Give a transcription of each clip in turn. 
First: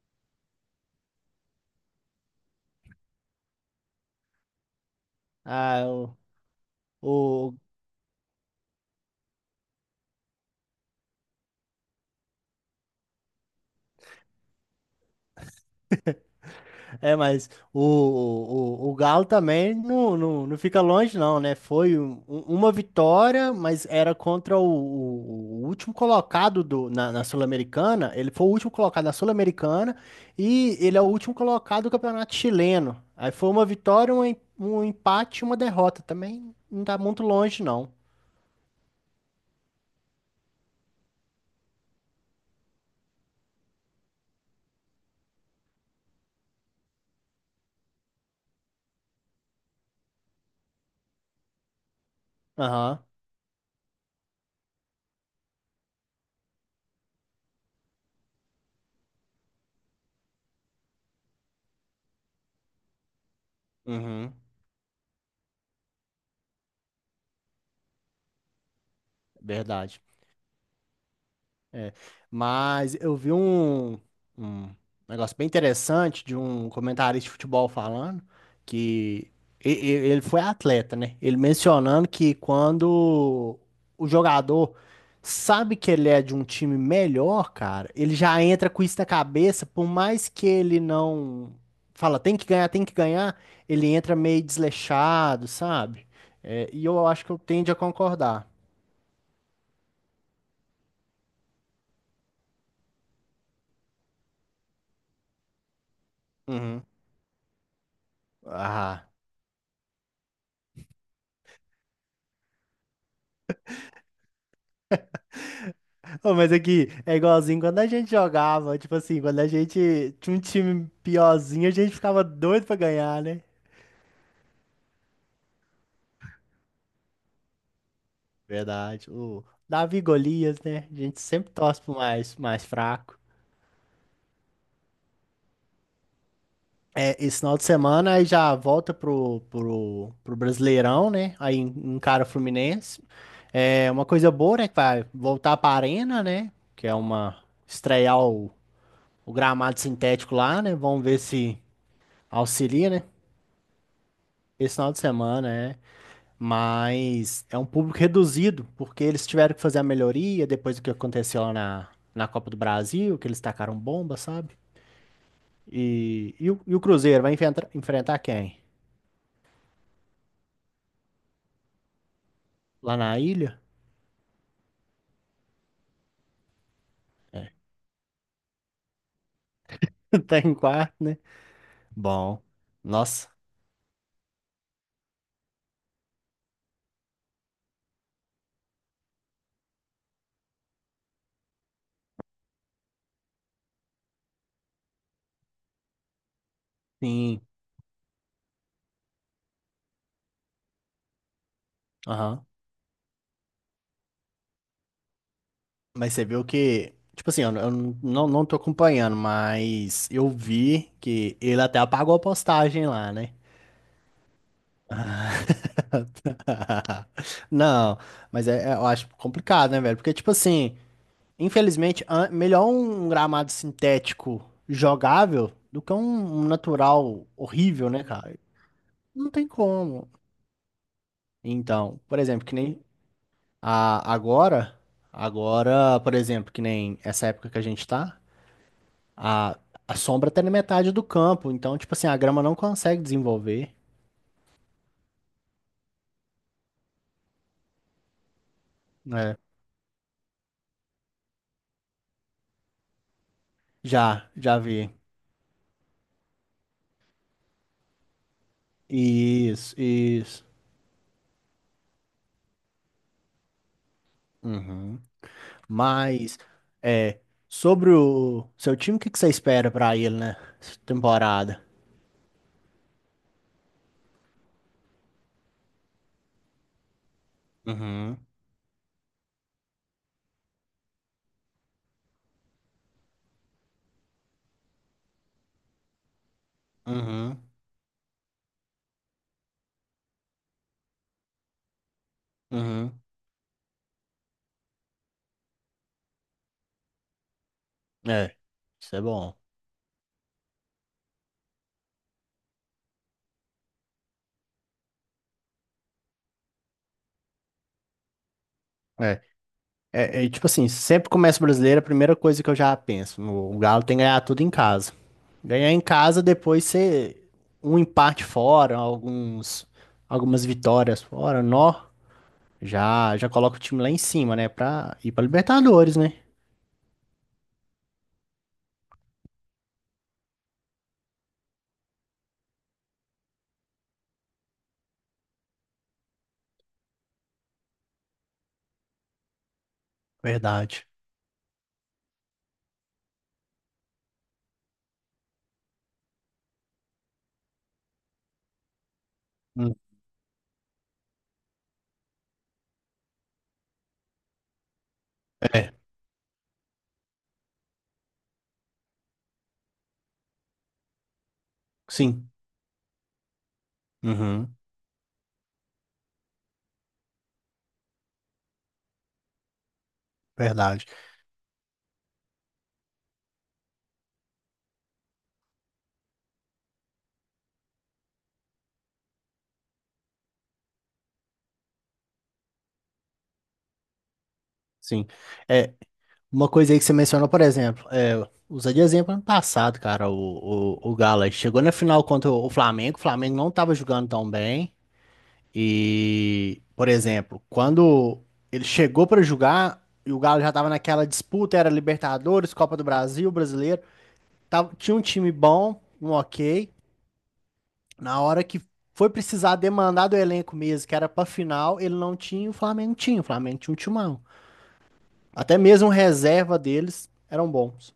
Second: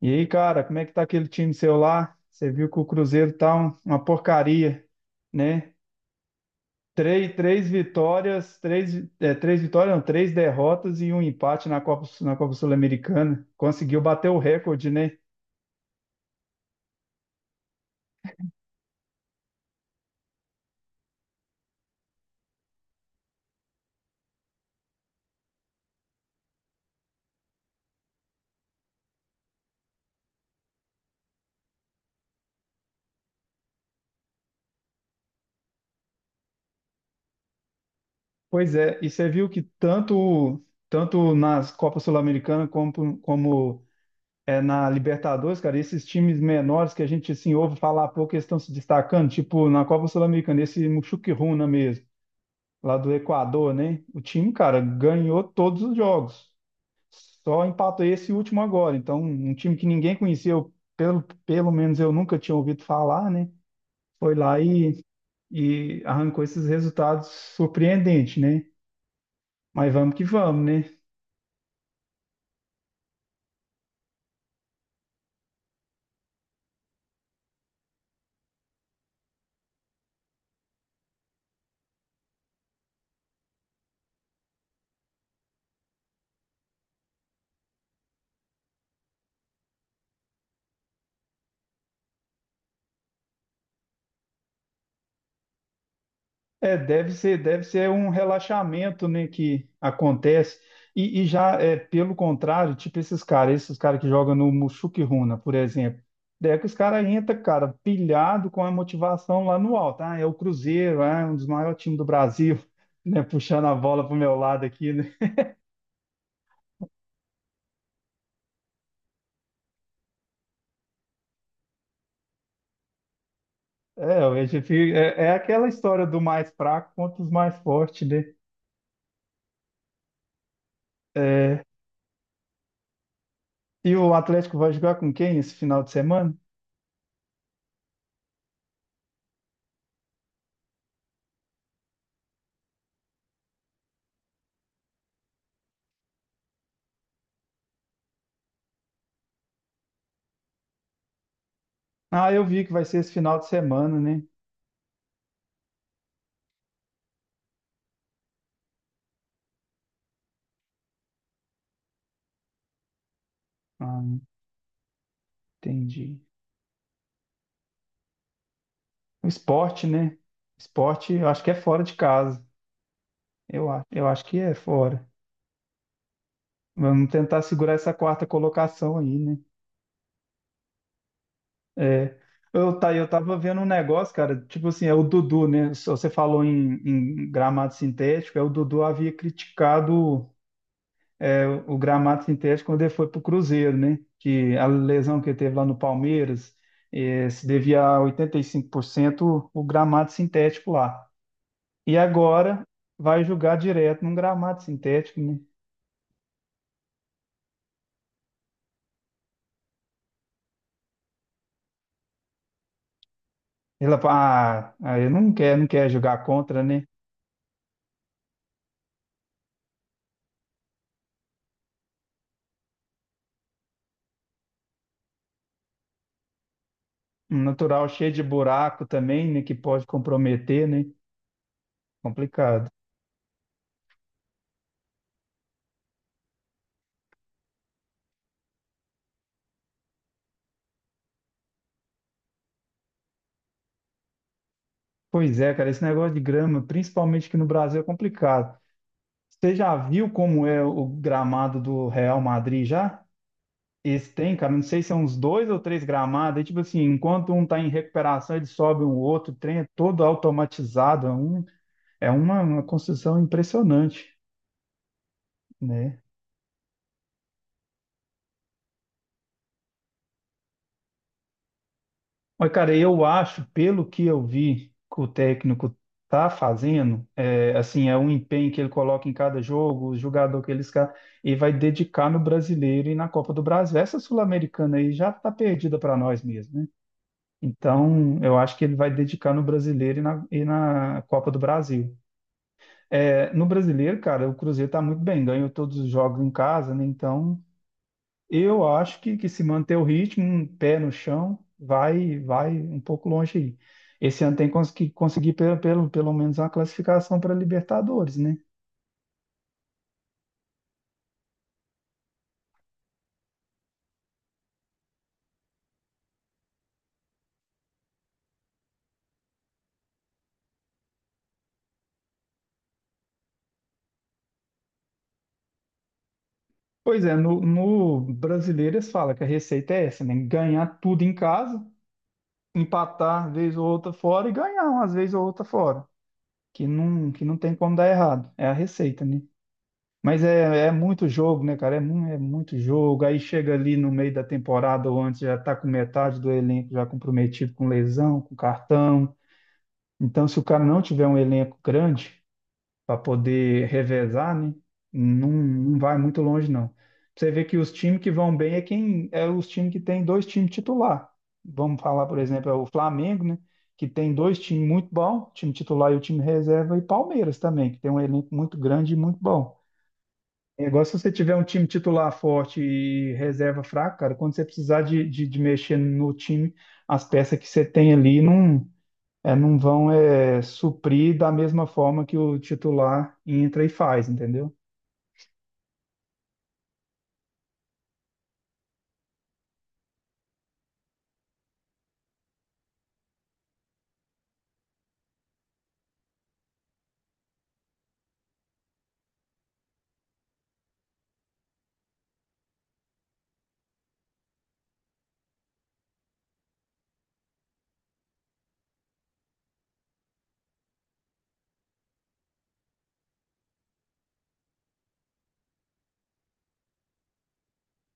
E aí, cara, como é que tá aquele time seu lá? Você viu que o Cruzeiro tá uma porcaria, né? Ah, Três, o, três vitórias, três, é, três vitórias, não, três derrotas e um empate na Copa Sul-Americana. Conseguiu bater o recorde, né? é, mas o Galo também não fica longe, não, né? Foi uma vitória, mas era contra o último colocado na Sul-Americana. Ele foi o último colocado na Sul-Americana e ele é o último colocado do Campeonato Chileno. Aí foi uma vitória, um empate e uma derrota. Também não tá muito longe, não. Pois é, e você viu que tanto, tanto nas Copas Sul-Americana como na Libertadores, cara, esses times menores que a gente assim, ouve falar pouco, eles estão se destacando, tipo na Copa Sul-Americana, esse Muxuquiruna mesmo, lá Aham, do Equador, né? O time, cara, ganhou todos os jogos. Só empatou esse último agora. Então, um time que ninguém conheceu, pelo menos eu nunca tinha ouvido falar, né? uhum, Foi lá e arrancou esses resultados surpreendentes, né? Mas verdade. vamos que vamos, né? É, mas eu vi um negócio bem interessante de um comentarista de futebol falando que ele foi atleta, né? Ele mencionando que quando o jogador sabe que ele é de um time melhor, cara, ele já entra com isso na cabeça, por mais que ele não fala, tem que ganhar, ele entra meio desleixado, sabe? É, É, e eu deve acho que eu ser, deve tendo a ser um concordar. relaxamento, né, que acontece. E já é pelo contrário, tipo esses caras que jogam no Mushuk-Runa, por exemplo. Daí é que os Uhum. caras entram, cara, pilhado com a Ah. motivação lá no alto. Ah, é o Cruzeiro, ah, é um dos maiores times do Brasil, né, puxando a bola pro meu lado aqui, né? Ô, mas aqui é igualzinho quando a gente jogava, tipo assim, quando a gente tinha um time piorzinho, a gente ficava doido pra ganhar, né? É, é aquela história do mais fraco contra os mais fortes, né? Verdade. O Davi e Golias, né? A gente sempre É, torce pro mais fraco. e o Atlético vai jogar com quem esse final de semana? É, esse final de semana aí já volta pro Brasileirão, né? Aí encara o Fluminense. É uma coisa boa, né? Que vai voltar pra Arena, né? Que é uma estrear o gramado sintético lá, né? Vamos ver se Ah, eu vi que vai auxilia, ser né? esse final de semana, né? Esse final de semana, é. Mas é um público reduzido, porque eles tiveram que fazer a melhoria depois do que aconteceu lá na Copa do Brasil, que eles tacaram bomba, Ah, sabe? entendi. E o Cruzeiro vai enfrentar quem? O esporte, né? Esporte, eu acho que é fora de casa. Lá na ilha? Eu acho que é fora. Vamos tentar segurar essa quarta colocação aí, né? Tá em quarto, né? É. Bom, Eu, tá, eu nossa, tava vendo um negócio, cara, tipo assim, é o Dudu, né? Se você falou em, gramado sintético, é o Dudu havia criticado, o gramado sintético quando ele foi pro Cruzeiro, né? Que a lesão que ele teve lá no Palmeiras, sim, se devia a 85% o gramado sintético lá. E aham. agora vai jogar direto num gramado sintético, né? Mas você viu que, tipo assim, eu não tô acompanhando, mas eu vi que ele até apagou a postagem lá, né? Ela fala, ah, aí não quer, não quer jogar contra, né? Não, mas eu acho complicado, né, velho? Porque, tipo assim. Infelizmente, melhor um gramado sintético jogável do que um natural Um natural horrível, né, cheio de cara? buraco Não também, né? tem Que pode como. comprometer, né? Então, por exemplo, que Complicado. nem a, agora, agora, por exemplo, que nem essa época que a gente tá, a, a sombra tá na metade do campo, então, tipo assim, a grama não consegue desenvolver, Pois é, cara, esse negócio de grama, principalmente aqui no Brasil, é complicado. né? Você já viu como é o gramado do Real Madrid já? Esse tem, cara, Já não sei se vi. são uns dois ou três gramados. É tipo assim, enquanto um tá em recuperação, ele sobe o outro, o trem é Isso, todo isso. automatizado. É, um, é uma construção impressionante, Uhum. né? Mas, é, sobre o seu time, o que que você espera pra ele, né? Essa temporada. Mas, cara, eu acho, pelo que eu vi que o técnico tá fazendo, é, assim, é um Uhum, empenho que ele coloca em cada jogo, o jogador que ele e vai dedicar no Brasileiro e na Copa do Brasil. Essa Sul-Americana aí já tá perdida para nós mesmo, né? uhum, Então, eu acho que ele vai dedicar no Brasileiro e na Copa do Brasil. uhum. É, no Brasileiro, cara, o Cruzeiro tá muito bem, ganhou todos os jogos em casa, né? Então. É, Eu isso acho é que bom. se manter o ritmo, um pé no chão, vai um pouco longe aí. Esse ano tem que conseguir pelo menos uma classificação para Libertadores, né? É, É, tipo assim, sempre começa o brasileiro, a primeira coisa que eu já penso, o Galo tem que ganhar tudo em casa. Ganhar em casa, depois ser um empate fora, algumas vitórias fora, nó, já coloca o time lá em cima, né, pra ir pra Libertadores, né? Pois é, no brasileiro eles falam que a receita é essa, né? Ganhar tudo em casa, empatar vez ou outra fora e ganhar umas vezes ou outra fora, que não tem como dar errado. É a receita, né? Mas é, é Verdade. muito jogo, né, cara? É, é muito jogo. Aí chega ali no meio da temporada ou antes, já tá com metade do elenco já comprometido com lesão, com cartão. Hum. Então, se o cara não tiver um elenco grande para poder revezar, né, não, É, não vai muito longe, não. Você vê que os times que vão bem é quem é os times que tem dois times titular. Vamos falar, por sim. exemplo, é o Flamengo, né? Que tem dois Uhum. times muito bons, time titular e o time reserva, e Palmeiras também, que tem um elenco muito grande e muito bom. É igual Verdade. se você tiver um time titular forte e reserva fraca, cara, quando você precisar de mexer no time, as peças que você tem ali não vão suprir da mesma forma que o titular entra e faz, entendeu? Sim. É, uma coisa aí que você mencionou, por exemplo, é, usa de exemplo ano passado, cara, o Galo aí chegou na final contra o Flamengo não estava jogando tão bem. E, por exemplo, quando ele chegou para jogar e o Galo já estava naquela disputa, era Libertadores, Copa do Brasil, Brasileiro, tinha um time bom, um ok. Na hora que foi precisar demandar do elenco mesmo, que era pra final, ele não tinha, o Flamengo tinha, o Flamengo tinha um timão. Até mesmo reserva deles eram bons.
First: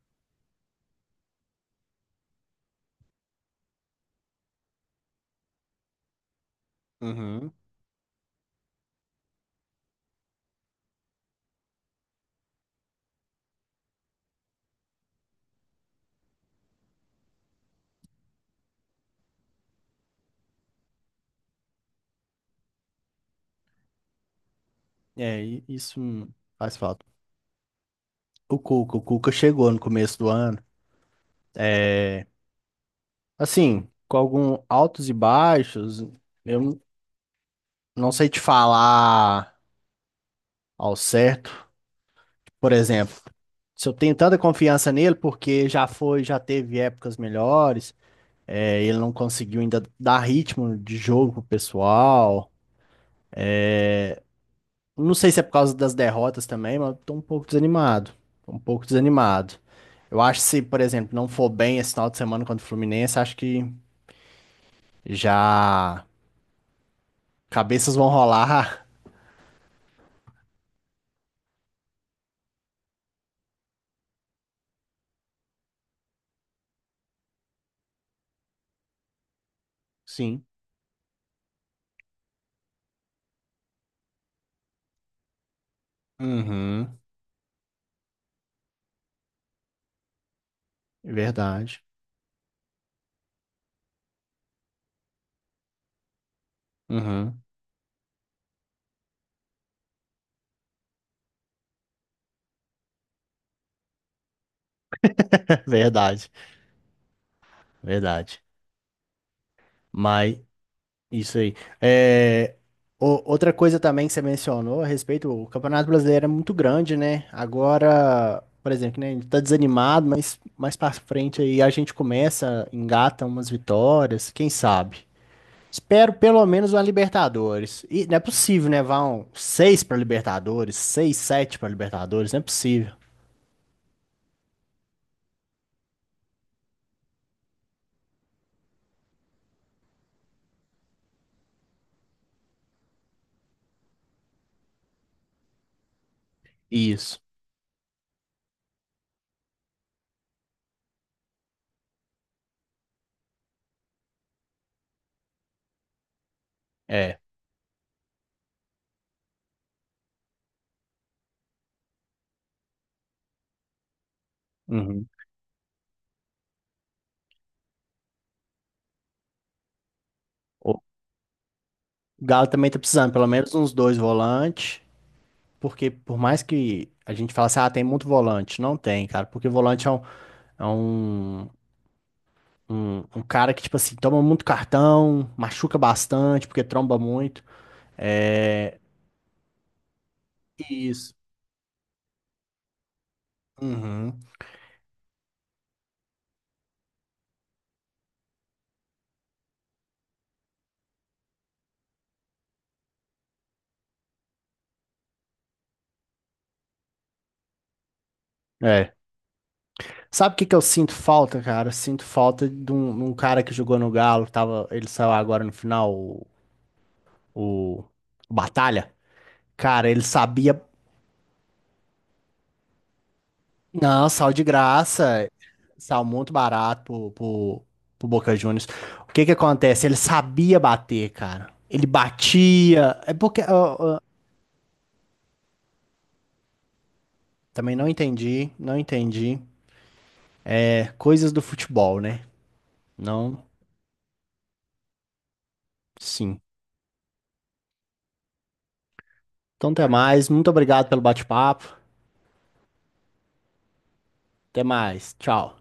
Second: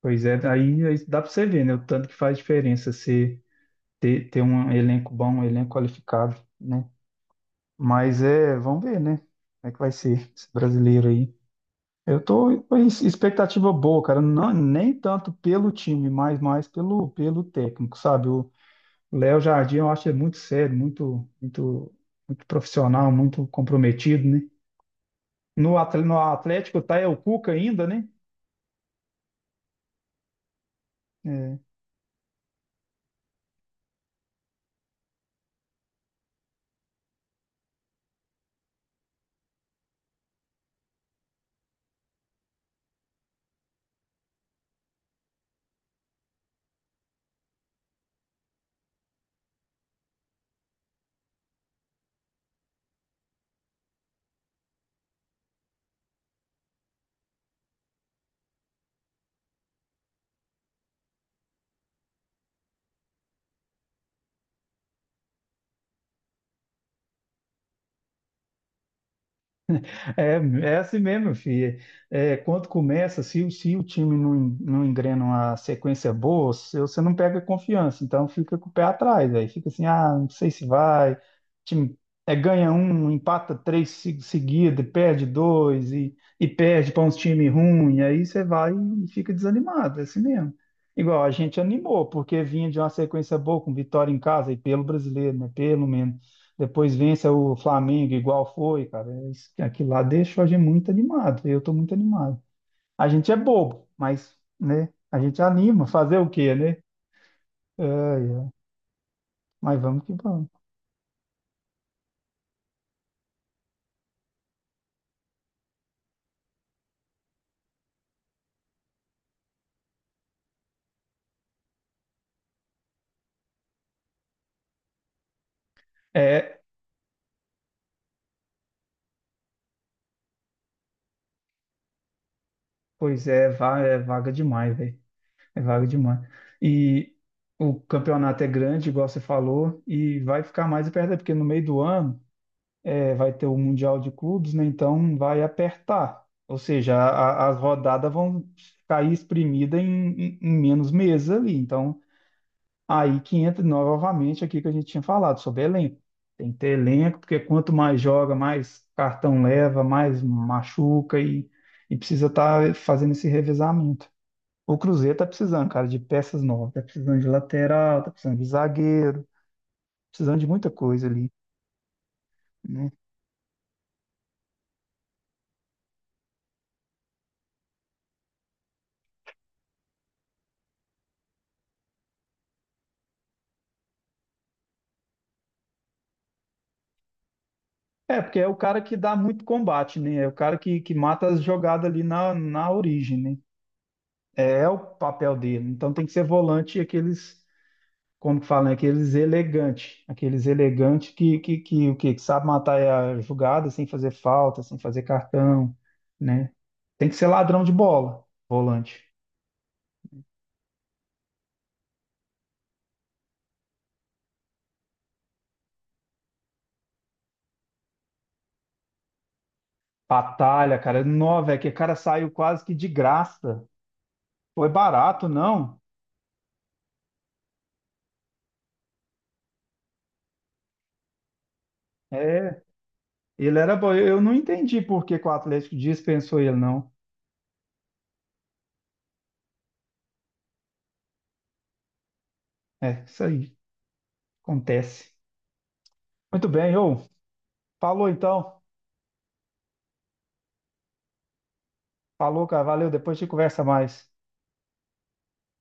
Pois é, aí, aí dá pra você ver, né? O tanto que faz diferença você ter um elenco bom, um elenco qualificado, né? Uhum. Mas é, vamos ver, né? Como é que vai ser esse brasileiro aí? Eu tô com expectativa boa, cara. Não, nem tanto pelo time, mas mais pelo, pelo técnico, sabe? O Léo Jardim eu acho ele muito sério, muito, muito, muito profissional, muito comprometido, né? É, e No isso no faz Atlético tá falta. é o Cuca ainda, né? O Cuca chegou no começo do ano. É, É, assim, com alguns altos e baixos, eu não sei te falar ao certo. Por exemplo, se eu tenho tanta confiança nele, porque já foi, já teve épocas melhores, é, ele não conseguiu ainda dar ritmo de jogo pro pessoal. Não sei se é por causa das derrotas também, mas eu tô um pouco desanimado. Tô um pouco desanimado. Eu acho que se, por exemplo, não for bem esse final de semana contra o Fluminense, acho que já cabeças vão rolar. é, é assim mesmo, filho. É, é, quando começa, se, se o time não engrena uma sequência boa, você não pega confiança. Então fica com o pé atrás, aí fica assim, ah, não Sim. sei se vai. Time é, ganha um, empata três seguida, perde dois e perde Uhum. para uns times ruins. Aí você vai e fica desanimado, é assim mesmo. Igual a gente Verdade. animou, porque vinha de uma sequência boa com vitória em casa e pelo brasileiro, né? Pelo menos depois vença Uhum. o Flamengo igual foi, cara. Aquilo lá deixa a gente muito animado. Eu tô muito animado. A gente é bobo, mas, né? A gente anima. Fazer o Verdade. quê, né? Ai, Verdade. ai. Mas vamos que Mas vamos. isso aí. É, outra coisa também que você mencionou a respeito, o Campeonato Brasileiro é muito grande, né? Agora, por exemplo, né, a gente tá desanimado, mas mais pra frente aí a gente começa, engata umas vitórias, quem sabe? Espero pelo É, menos uma Libertadores. E não é possível, né? Vão seis pra Libertadores, seis, sete pra Libertadores, não é possível. pois é, é vaga demais, velho. É vaga demais. E o campeonato é grande, igual você falou, e vai ficar mais apertado, porque no meio do ano é, vai ter o Mundial de Clubes, né? Então vai apertar. Ou seja, Isso, as rodadas vão cair espremida em menos meses ali. Então, aí que entra novamente aqui que a gente tinha falado sobre elenco. Tem que ter elenco, é. porque quanto mais joga, mais cartão leva, mais machuca e precisa estar fazendo esse revezamento. O Uhum. Cruzeiro tá precisando, cara, de peças novas, tá precisando de lateral, tá precisando de zagueiro, precisando de muita O coisa ali. Galo também tá precisando, pelo menos uns dois volantes. Porque por mais que a gente fale assim, ah, tem muito volante, não tem, cara, porque volante é um, um cara que, tipo assim, toma muito cartão, machuca bastante, porque tromba muito. É, porque é o É. cara que dá muito combate, né? É o cara que Isso. mata as jogadas ali na, na origem, né? Uhum. É, é o papel dele. Então tem que ser volante aqueles, como que falam, aqueles elegantes. Aqueles elegantes que, o quê? Que sabe matar a jogada sem fazer falta, sem fazer cartão, né? Tem que ser ladrão de bola, É. volante. Sabe o que que eu sinto falta, cara? Eu sinto falta de um cara que jogou no Galo, tava, ele saiu agora no final, o Batalha. Cara, ele sabia. Batalha, cara. É nó, velho, que o cara saiu quase que de graça. Não, sal de Foi barato, graça. não? Sal muito barato pro Boca Juniors. O que que acontece? Ele sabia bater, cara. Ele É, batia. É porque. ele era bom. Ó, Eu não entendi por que que o Atlético dispensou ele, não. também não entendi, não entendi. É, coisas do futebol, né? É, isso Não, aí acontece. sim. Muito bem, ô. Falou então. Então, até mais. Muito obrigado pelo bate-papo. Falou, cara. Valeu. Depois a gente conversa mais. Até mais. Tchau.